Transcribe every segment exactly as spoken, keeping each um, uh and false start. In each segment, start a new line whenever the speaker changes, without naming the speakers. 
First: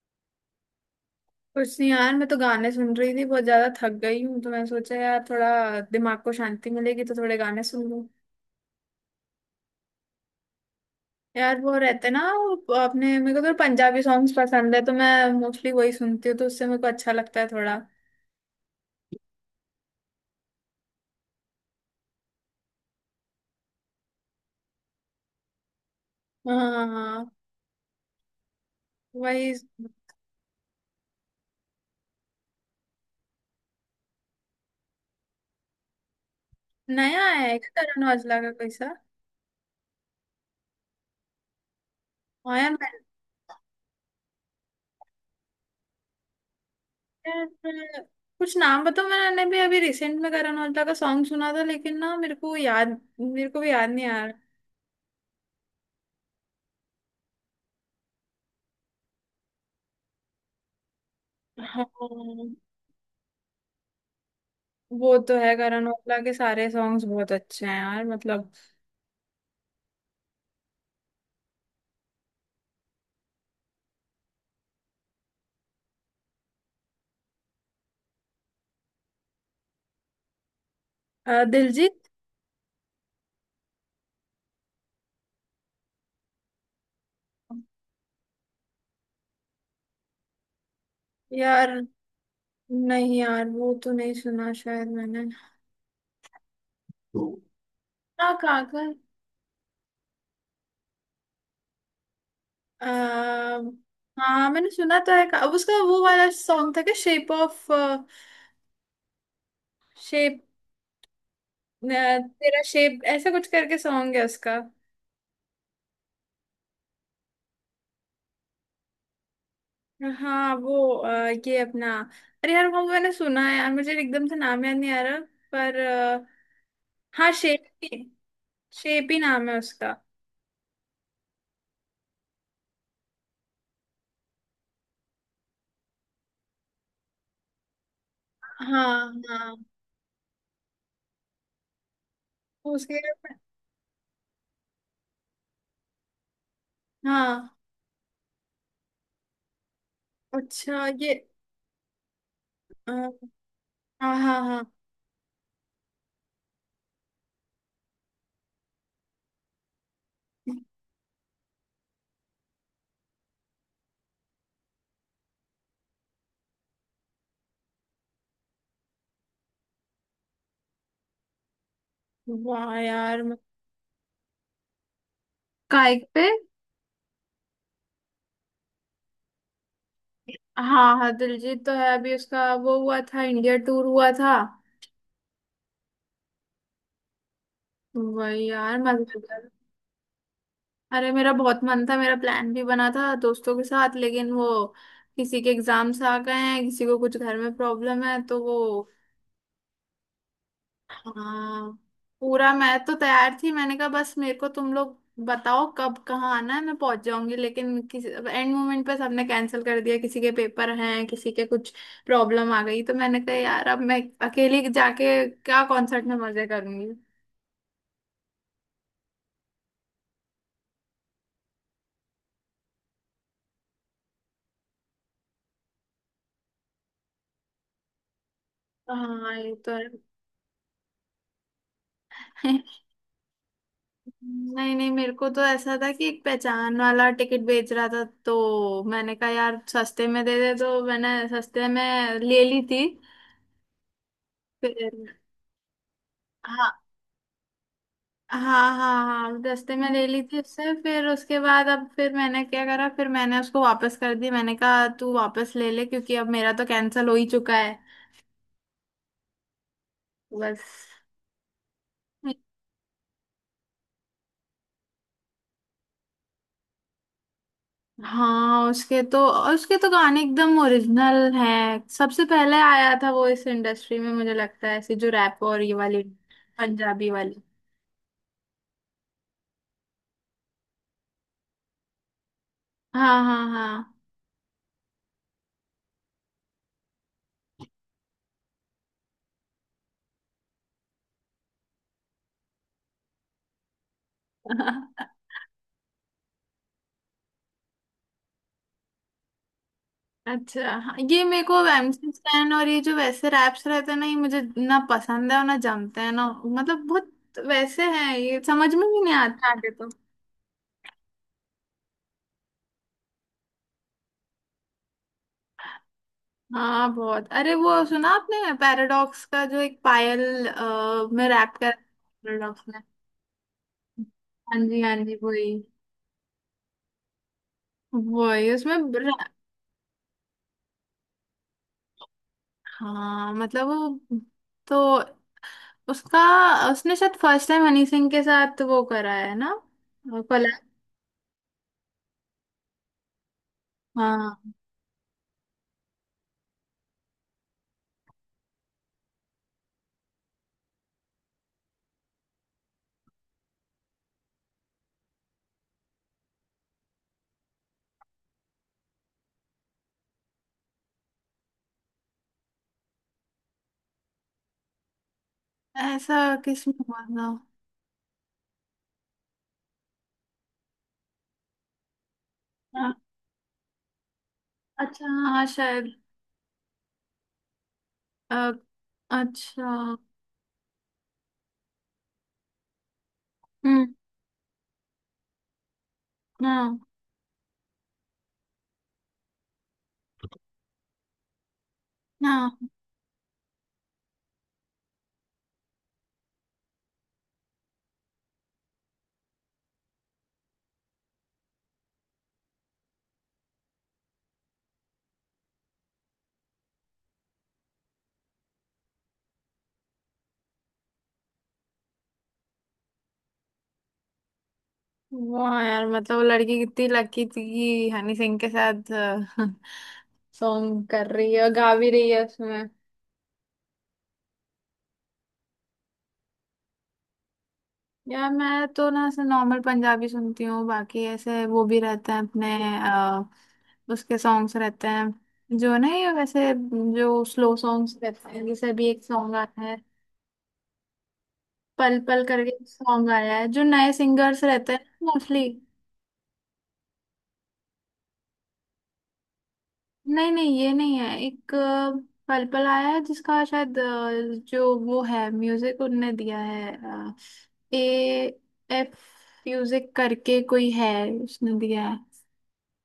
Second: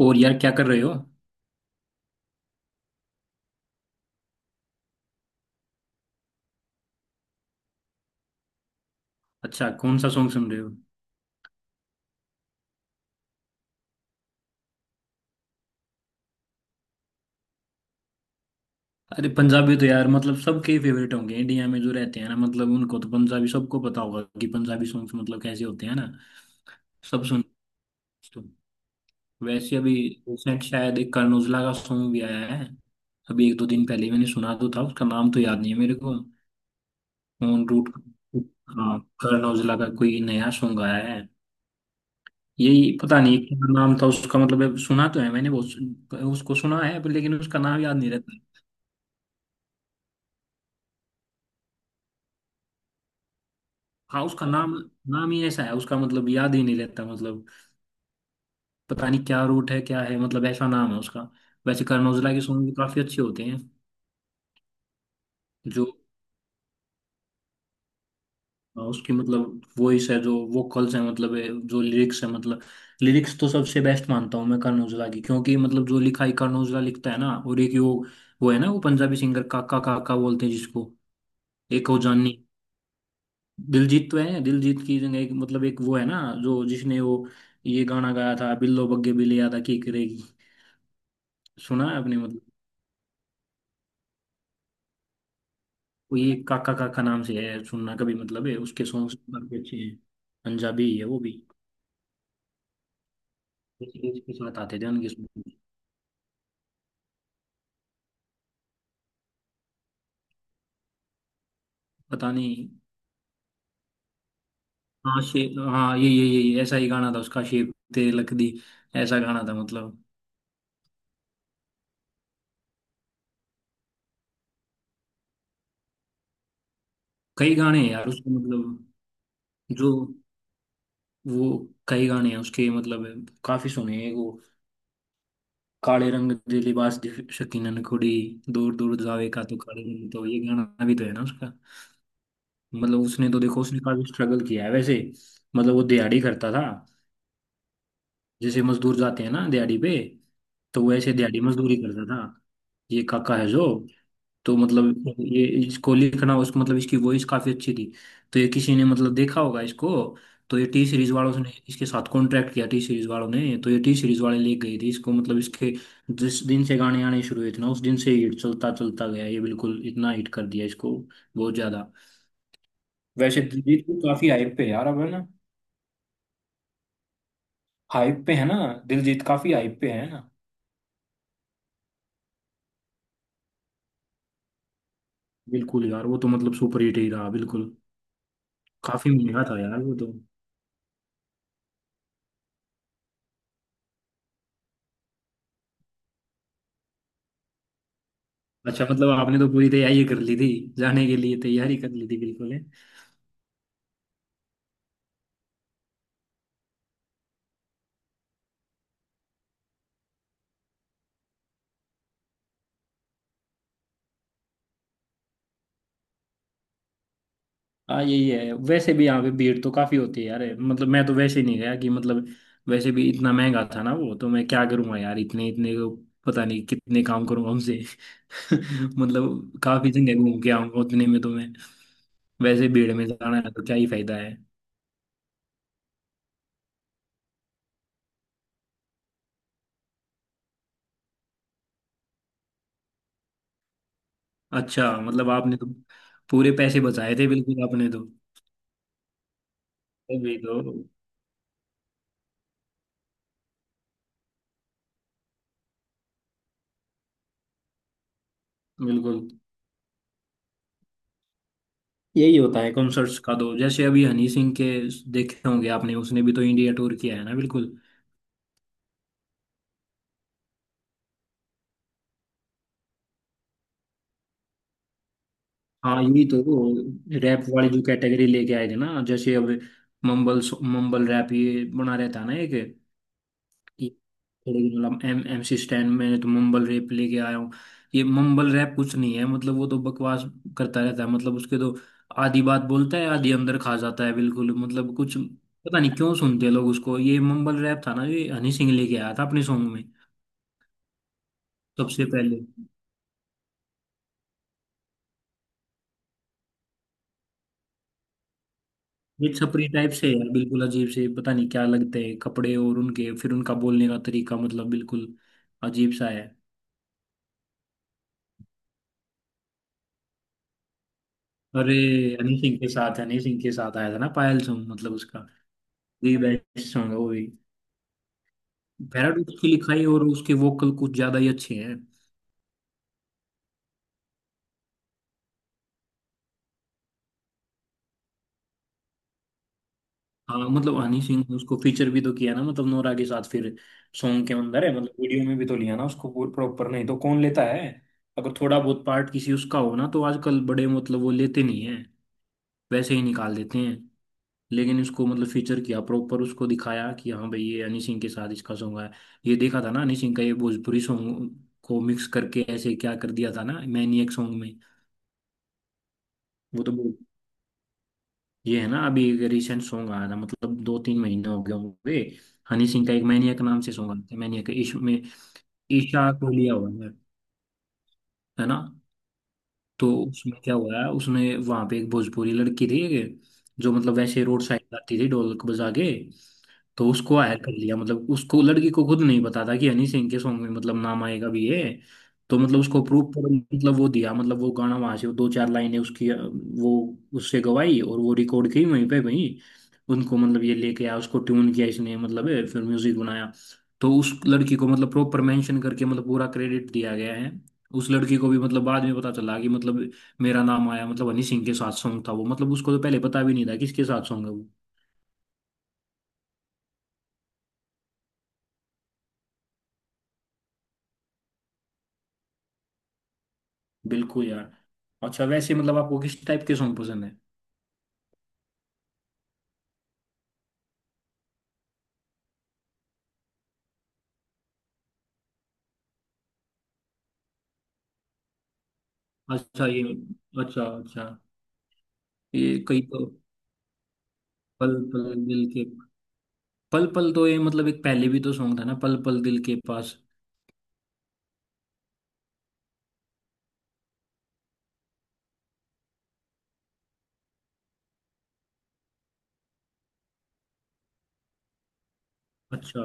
और यार क्या कर रहे हो?
कुछ नहीं यार, मैं तो गाने सुन रही थी। बहुत ज्यादा थक गई हूँ तो मैं सोचा यार थोड़ा दिमाग को शांति मिलेगी तो थोड़े गाने सुन लूँ।
अच्छा कौन सा सॉन्ग सुन रहे हो?
यार वो रहते ना, वो अपने, मेरे को तो पंजाबी सॉन्ग्स पसंद है तो मैं मोस्टली वही सुनती हूँ, तो उससे मेरे को अच्छा लगता है थोड़ा।
अरे पंजाबी तो यार मतलब सबके फेवरेट होंगे इंडिया में जो रहते हैं ना, मतलब उनको तो पंजाबी सबको पता होगा कि पंजाबी सॉन्ग्स मतलब कैसे होते हैं ना।
हाँ, हाँ, हाँ।
सब
हाँ।
सुन। तो
वही।
वैसे अभी रिसेंट शायद एक करण औजला का सॉन्ग भी आया है। अभी एक दो दिन पहले ही मैंने सुना तो था, उसका नाम तो याद नहीं है मेरे को।
नया है
ऑन
क्या
रूट।
करण औजला का कोई सा?
हाँ। करण औजला का कोई नया सॉन्ग आया है।
हाँ यार,
यही
मैंने।
पता नहीं क्या नाम था उसका, मतलब सुना तो है मैंने, बहुत उसको सुना है पर लेकिन उसका नाम याद
मैंने-
नहीं रहता।
कुछ नाम बताओ, मैंने भी अभी रिसेंट में करण औजला का सॉन्ग सुना था लेकिन ना मेरे को याद। मेरे को भी याद नहीं
हाँ,
आ रहा।
उसका नाम। नाम ही ऐसा है उसका मतलब याद ही नहीं लेता मतलब। पता नहीं क्या रूट है क्या है, मतलब ऐसा नाम है उसका।
हाँ,
वैसे करण औजला के सॉन्ग भी काफी अच्छे होते हैं।
वो तो है।
जो
करण औजला के सारे सॉन्ग्स बहुत अच्छे हैं यार मतलब।
हाँ, उसकी मतलब वॉइस है, जो वोकल्स है मतलब है, जो लिरिक्स है मतलब। लिरिक्स तो सबसे बेस्ट मानता हूँ मैं करण औजला की, क्योंकि मतलब जो लिखाई करण औजला लिखता है ना, और एक वो। वो है ना वो पंजाबी सिंगर, काका काका बोलते हैं जिसको।
अ,
एक
दिलजीत।
वो जानी। दिलजीत तो है, दिलजीत की जगह एक मतलब एक वो है ना, जो जिसने वो ये गाना गाया था, बिल्लो बग्गे बिल्ली यादा की करेगी।
यार
सुना है आपने मतलब?
नहीं यार, वो तो नहीं सुना शायद मैंने।
कोई एक काका काका नाम से है, सुनना कभी,
हाँ
मतलब है उसके
काकर।
सॉन्ग्स काफी अच्छे हैं। पंजाबी है वो भी।
अ,
किसी के
हाँ
साथ
मैंने
आते थे
सुना
उनके
तो है का,
सॉन्ग।
अब उसका वो वाला सॉन्ग था क्या, शेप ऑफ। शेप।
पता
तेरा
नहीं।
शेप ऐसा कुछ करके सॉन्ग है उसका।
हाँ शे हाँ, ये ये ये ये, ऐसा ही गाना था उसका, शेप तेरे लकदी। ऐसा गाना था मतलब।
हाँ वो अ, ये अपना, अरे यार वो मैंने सुना है यार, मुझे एकदम से नाम याद नहीं आ रहा। पर अ, हाँ
कई
शेप।
गाने हैं यार उसके मतलब।
शेप ही नाम है
जो
उसका।
वो कई गाने हैं उसके मतलब, काफी सुने हैं वो। काले रंग दे लिबास दी शकीनन कुड़ी। दूर दूर
हाँ
जावे का
हाँ।
तो काले रंग, तो ये गाना भी तो है ना उसका?
तो उसके।
मतलब उसने तो देखो, उसने काफी स्ट्रगल किया है वैसे। मतलब वो दिहाड़ी करता था।
हाँ।
जैसे मजदूर जाते हैं ना दिहाड़ी पे। तो
अच्छा
वो ऐसे
ये
दिहाड़ी मजदूरी करता था।
अ,
ये काका है जो।
हाँ, हाँ,
तो
हाँ।
मतलब ये इसको लिखना उस मतलब इसकी वॉइस काफी अच्छी थी। तो ये किसी ने मतलब देखा होगा इसको। तो ये टी सीरीज वालों ने इसके साथ कॉन्ट्रैक्ट किया, टी सीरीज वालों ने, तो ये टी सीरीज वाले ले गए थे इसको मतलब इसके। जिस दिन से गाने आने शुरू हुए थे ना, उस दिन से हिट चलता चलता गया ये, बिल्कुल इतना हिट कर दिया इसको। बहुत ज्यादा।
वाह यार म-
वैसे दिलजीत भी काफी हाइप पे है यार अब, है ना।
काइक पे?
हाइप पे है ना। दिलजीत काफी हाइप पे है ना।
हाँ हाँ, दिलजीत तो है। अभी उसका वो हुआ था, इंडिया टूर हुआ था।
बिल्कुल यार, वो तो मतलब सुपर हिट ही रहा बिल्कुल।
वही यार,
काफी महंगा
मजेदार।
था यार वो तो।
अरे मेरा बहुत मन था, मेरा प्लान भी बना था दोस्तों के साथ, लेकिन वो किसी के एग्जाम्स आ गए हैं, किसी को कुछ घर में प्रॉब्लम है तो वो।
अच्छा मतलब आपने तो पूरी तैयारी कर ली थी। जाने के लिए
हाँ।
तैयारी कर ली थी
पूरा
बिल्कुल, है।
मैं तो तैयार थी। मैंने कहा बस मेरे को तुम लोग बताओ कब कहाँ आना है, मैं पहुंच जाऊंगी। लेकिन किसी एंड मोमेंट पे सबने कैंसिल कर दिया। किसी के पेपर हैं, किसी के कुछ प्रॉब्लम आ गई। तो मैंने कहा यार अब मैं अकेली जाके क्या कॉन्सर्ट में मजे करूंगी।
हाँ यही है, वैसे भी यहाँ पे भीड़ तो काफी होती है यार, मतलब मैं तो वैसे ही नहीं गया कि मतलब। वैसे भी इतना महंगा था ना वो तो, मैं क्या करूंगा यार इतने, इतने को। पता नहीं कितने काम करूंगा उनसे।
हाँ, ये
मतलब
तो है।
काफी जगह घूम के आऊंगा उतने में तो मैं। वैसे भीड़ में जाना है तो क्या ही फायदा है।
नहीं नहीं, मेरे को तो ऐसा था कि एक पहचान वाला टिकट बेच रहा था, तो मैंने कहा यार सस्ते में दे दे, तो मैंने सस्ते में ले ली थी।
अच्छा
फिर।
मतलब आपने तो पूरे पैसे
हाँ।
बचाए थे बिल्कुल आपने तो।
हाँ। हाँ हाँ, दस्ते में ले ली
अभी
थी
तो
उससे। फिर उसके बाद अब फिर मैंने क्या करा, फिर मैंने उसको वापस कर दी। मैंने कहा तू वापस ले ले क्योंकि अब मेरा तो कैंसिल हो ही चुका है।
बिल्कुल
बस।
यही होता है कॉन्सर्ट्स का, तो जैसे अभी हनी सिंह के। देखे होंगे आपने, उसने भी तो इंडिया टूर किया है ना बिल्कुल।
हाँ, उसके तो। और उसके तो गाने एकदम ओरिजिनल हैं। सबसे पहले आया था वो इस इंडस्ट्री में मुझे लगता है, ऐसी जो रैप और ये वाली
हाँ यही तो,
पंजाबी वाली।
रैप वाली जो कैटेगरी लेके आए थे ना, जैसे अब। मंबल मंबल रैप ये बना रहता है ना एक।
हाँ
ये
हाँ।
थोड़े दिन मतलब एम एम सी स्टैन में तो मम्बल रैप लेके आया हूँ। ये मम्बल रैप कुछ नहीं है मतलब, वो तो बकवास करता रहता है, मतलब उसके तो। आधी बात बोलता है आधी अंदर खा जाता है बिल्कुल,
हाँ।
मतलब कुछ पता नहीं क्यों सुनते हैं लोग उसको, ये मम्बल रैप था ना, ये हनी सिंह लेके आया था अपने सॉन्ग में।
अच्छा, हाँ, ये मेरे को
सबसे
एमसी
पहले।
स्टैन और ये जो वैसे रैप्स रहते हैं ना, ये मुझे ना पसंद है और ना जमते हैं ना। मतलब बहुत वैसे हैं ये, समझ में भी नहीं
ये
आते
छपरी
आगे तो।
टाइप से है बिल्कुल, अजीब से पता नहीं क्या लगते हैं कपड़े, और उनके फिर उनका बोलने का तरीका मतलब बिल्कुल अजीब सा है।
हाँ बहुत। अरे वो सुना आपने पैराडॉक्स का, जो एक पायल अ, में रैप कर
अरे हनी सिंह
पैराडॉक्स
के
ने।
साथ हनी सिंह के साथ आया था ना पायल
हाँ
सॉन्ग
जी,
मतलब
हाँ जी,
उसका।
वही।
दी बेस्ट सॉन्ग है वो भी।
वही उसमें ब्र-
पैराडॉक्स की लिखाई और उसके वोकल कुछ ज्यादा ही अच्छे हैं।
हाँ मतलब वो। तो। उसका। उसने शायद फर्स्ट टाइम हनी सिंह के साथ वो करा है ना,
हाँ
कोलैब।
मतलब हनी सिंह ने उसको फीचर भी तो किया ना मतलब, नोरा के साथ फिर सॉन्ग के
हाँ।
अंदर है, मतलब वीडियो में भी तो लिया ना उसको प्रॉपर, नहीं तो कौन लेता है। अगर थोड़ा बहुत पार्ट किसी उसका हो ना, तो आजकल बड़े मतलब वो लेते नहीं हैं। वैसे ही निकाल देते हैं। लेकिन इसको मतलब फीचर किया प्रॉपर, उसको दिखाया कि हाँ भाई ये हनी सिंह के साथ इसका सॉन्ग है। ये देखा था ना हनी सिंह का ये भोजपुरी सॉन्ग को मिक्स करके ऐसे क्या कर दिया था ना मैनिएक सॉन्ग में।
ऐसा
वो तो
किसमें हुआ था?
ये है ना, अभी एक रिसेंट सॉन्ग आया था, मतलब दो तीन महीने हो गए होंगे। हनी सिंह
हाँ।
का एक मैनियक नाम से सॉन्ग आया था, मैनियक ईश में।
अच्छा हाँ शायद
ईशा को लिया हुआ है। है
अ,
ना।
अच्छा।
तो उसमें क्या हुआ है, उसमें वहां पे एक भोजपुरी लड़की थी। जो
हम्म।
मतलब वैसे रोड साइड गाती थी ढोलक बजा के।
हाँ।
तो उसको हायर कर लिया, मतलब उसको लड़की को खुद नहीं पता था कि हनी सिंह के सॉन्ग में मतलब नाम आएगा भी ये। तो
हाँ।
मतलब उसको प्रूफ पर मतलब वो दिया, मतलब वो गाना वहां से दो चार लाइनें उसकी अ, वो उससे गवाई और वो रिकॉर्ड की वहीं पे, वहीं उनको मतलब ये लेके आया, उसको ट्यून किया इसने मतलब है, फिर म्यूजिक बनाया। तो उस लड़की को मतलब प्रॉपर मेंशन करके मतलब पूरा क्रेडिट दिया गया है। उस लड़की को भी मतलब बाद में पता चला कि मतलब मेरा नाम आया, मतलब हनी सिंह के साथ सॉन्ग था वो, मतलब उसको तो पहले पता भी नहीं था किसके साथ सॉन्ग है वो।
वाह यार, मतलब वो लड़की कितनी लकी थी कि हनी सिंह के साथ सॉन्ग कर रही है और गा भी रही है उसमें।
बिल्कुल यार। अच्छा वैसे मतलब आपको किस टाइप के सॉन्ग पसंद है?
यार मैं तो ना ऐसे नॉर्मल पंजाबी सुनती हूँ। बाकी ऐसे वो भी रहते हैं अपने अ, उसके सॉन्ग्स रहते हैं जो ना, ये वैसे जो स्लो सॉन्ग्स रहते हैं। जैसे अभी एक सॉन्ग आया
अच्छा
है,
ये। अच्छा अच्छा।
पल पल करके
ये कई तो,
सॉन्ग आया है, जो नए सिंगर्स रहते
पल
हैं
पल दिल
मोस्टली।
के, पल पल तो ये मतलब एक पहले भी तो सॉन्ग था ना, पल पल दिल के पास।
नहीं नहीं, ये नहीं है। एक अ, पल पल आया है जिसका शायद अ, जो वो है, म्यूजिक उनने दिया है। अ, ए, एफ म्यूजिक करके कोई है, उसने दिया है।
अच्छा,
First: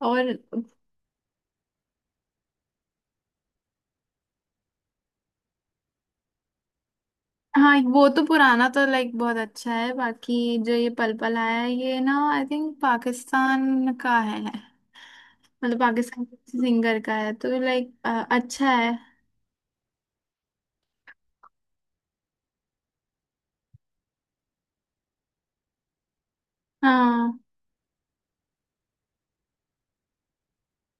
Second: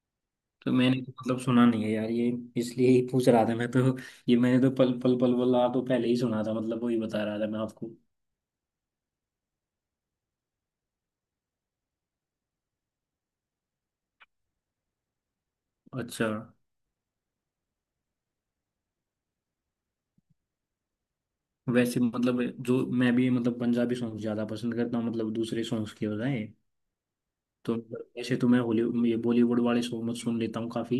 और।
तो मैंने तो मतलब सुना नहीं है यार ये, इसलिए ही पूछ रहा था मैं तो। ये मैंने तो पल पल, पल पल आ तो पहले ही सुना था, मतलब वही बता रहा था मैं
हाँ,
आपको।
वो तो पुराना तो लाइक बहुत अच्छा है। बाकी जो ये पल पल आया है ये ना आई थिंक पाकिस्तान का है। मतलब पाकिस्तान
अच्छा
सिंगर का है, तो लाइक अच्छा है।
वैसे मतलब, जो मैं भी मतलब पंजाबी सॉन्ग ज्यादा पसंद करता हूँ मतलब दूसरे सॉन्ग्स के बजाय।
हाँ।
तो मतलब वैसे तो मैं हॉली, ये बॉलीवुड वाले सॉन्ग मत सुन लेता हूँ काफी।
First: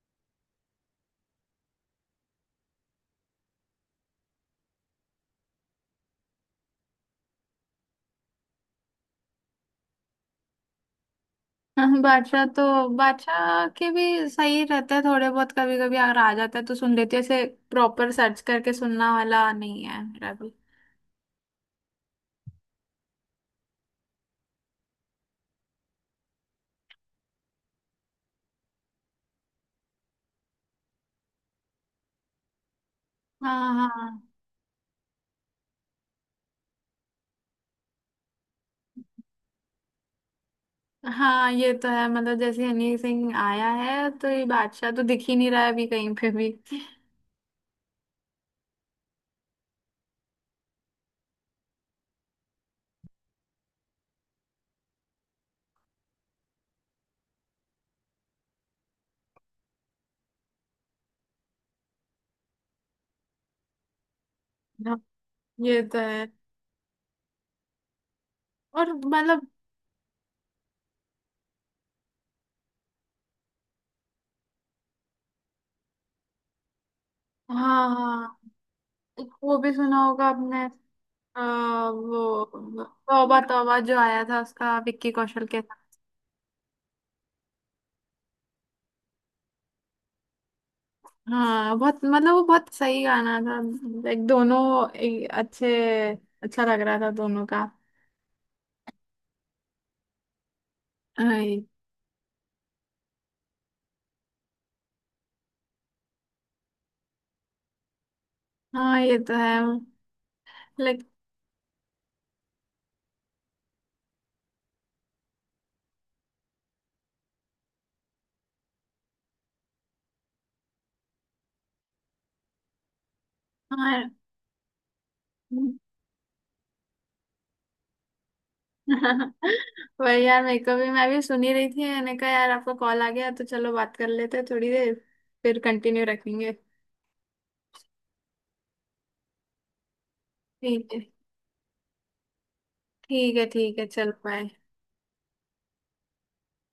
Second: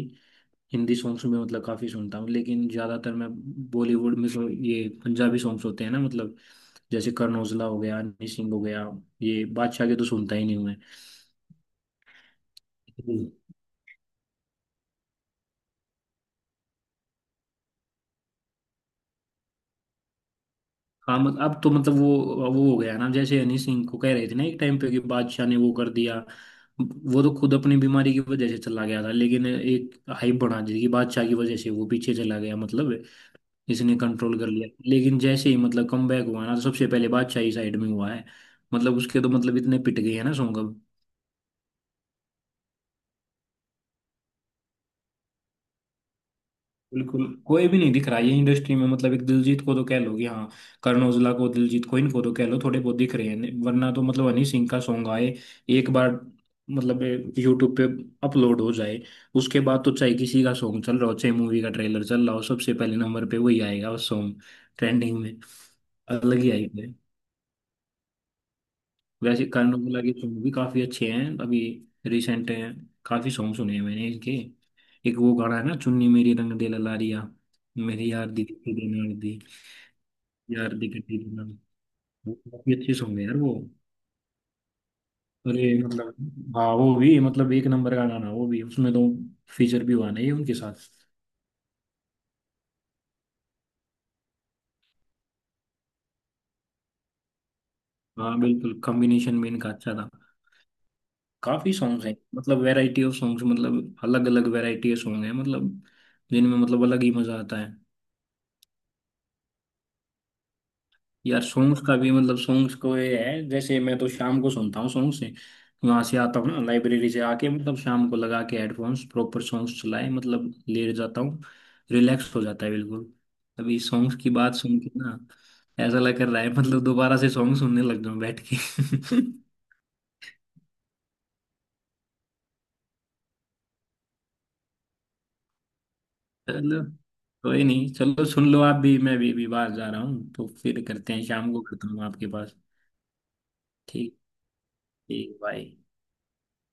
हिंदी सॉन्ग्स में मतलब काफी सुनता हूँ, लेकिन ज्यादातर मैं बॉलीवुड में जो ये पंजाबी सॉन्ग्स होते हैं ना मतलब, जैसे करण औजला हो गया, हनी सिंह हो गया। ये बादशाह के तो सुनता ही नहीं हूँ
हाँ, बादशाह तो।
मैं।
बादशाह के भी सही रहते हैं थोड़े बहुत। कभी कभी अगर आ जाता है तो सुन लेती हूँ ऐसे। प्रॉपर सर्च करके सुनना वाला नहीं है मेरा भी।
हाँ मत- अब तो मतलब वो वो हो गया ना जैसे हनी सिंह को कह रहे थे ना एक टाइम पे कि बादशाह ने वो कर दिया। वो तो खुद अपनी बीमारी की वजह से चला गया था, लेकिन एक हाइप बना दी थी कि बादशाह की वजह से वो पीछे चला गया, मतलब
हाँ।
इसने
हाँ।
कंट्रोल कर लिया। लेकिन जैसे ही मतलब कम बैक हुआ ना, तो सबसे पहले बादशाह ही साइड में हुआ है। मतलब उसके तो मतलब इतने पिट गए हैं ना सॉन्ग अब।
हाँ, ये तो है। मतलब जैसे हनी सिंह आया है तो ये बादशाह तो दिख ही नहीं रहा है अभी कहीं पे भी।
बिल्कुल, कोई भी नहीं दिख रहा है ये इंडस्ट्री में, मतलब एक दिलजीत को तो कह लो कि हाँ, करण औजला को, दिलजीत को, इनको तो कह लो थोड़े बहुत दिख रहे हैं, वरना तो मतलब हनी सिंह का सॉन्ग आए एक बार, मतलब यूट्यूब पे अपलोड हो जाए, उसके बाद तो चाहे किसी का सॉन्ग चल रहा हो, चाहे मूवी का ट्रेलर चल रहा हो, सबसे पहले नंबर पे वही आएगा वो सॉन्ग
हाँ,
ट्रेंडिंग में,
ये तो है।
अलग ही आएगा।
और
वैसे
मतलब।
करण औजला के सॉन्ग भी काफी अच्छे हैं अभी, रिसेंट हैं। काफी सॉन्ग सुने हैं मैंने इनके। एक वो गाना है ना, चुन्नी मेरी रंग दे ललारिया,
हाँ
मेरी यार
हाँ।
दी गट्टी दे नाल
एक
दी,
वो भी सुना होगा आपने।
यार दी गट्टी दे नाल।
आ,
वो
वो
काफी अच्छे सॉन्ग है यार
तौबा
वो।
तौबा जो आया था, उसका विक्की कौशल के।
अरे मतलब, हाँ वो भी मतलब एक नंबर का गाना वो भी, उसमें तो फीचर भी हुआ ना ये उनके साथ।
हाँ बहुत। मतलब वो बहुत सही गाना था। लाइक दोनों एक अच्छे, अच्छा लग रहा था दोनों का।
हाँ बिल्कुल, कॉम्बिनेशन में इनका अच्छा था।
हाँ ये।
काफी सॉन्ग्स हैं मतलब, वैरायटी ऑफ सॉन्ग्स, मतलब अलग अलग वैरायटी के सॉन्ग है मतलब, जिनमें मतलब अलग ही मजा आता है।
हाँ, ये तो है लाइक।
यार सॉन्ग्स का भी मतलब, सॉन्ग्स को ये है, जैसे मैं तो शाम को सुनता हूँ सॉन्ग से, वहां से आता हूँ ना लाइब्रेरी से आके, मतलब शाम को लगा के हेडफोन्स, प्रॉपर सॉन्ग्स चलाए, मतलब लेट जाता हूँ, रिलैक्स हो जाता है बिल्कुल। अभी
हाँ।
सॉन्ग्स की बात सुन के ना, ऐसा लग कर रहा है मतलब दोबारा से सॉन्ग सुनने लग जाऊं बैठ के।
वही यार, मेरे को भी, मैं भी सुनी रही थी। मैंने कहा यार आपका कॉल आ गया तो चलो बात कर लेते हैं थोड़ी देर, फिर कंटिन्यू रखेंगे।
चलो, कोई नहीं, चलो सुन लो आप भी, मैं भी, भी बाहर जा रहा हूँ, तो फिर
ठीक है।
करते हैं, शाम को करता हूँ आपके पास।
ठीक है, ठीक है, चलो,
ठीक।
बाय।
ठीक भाई।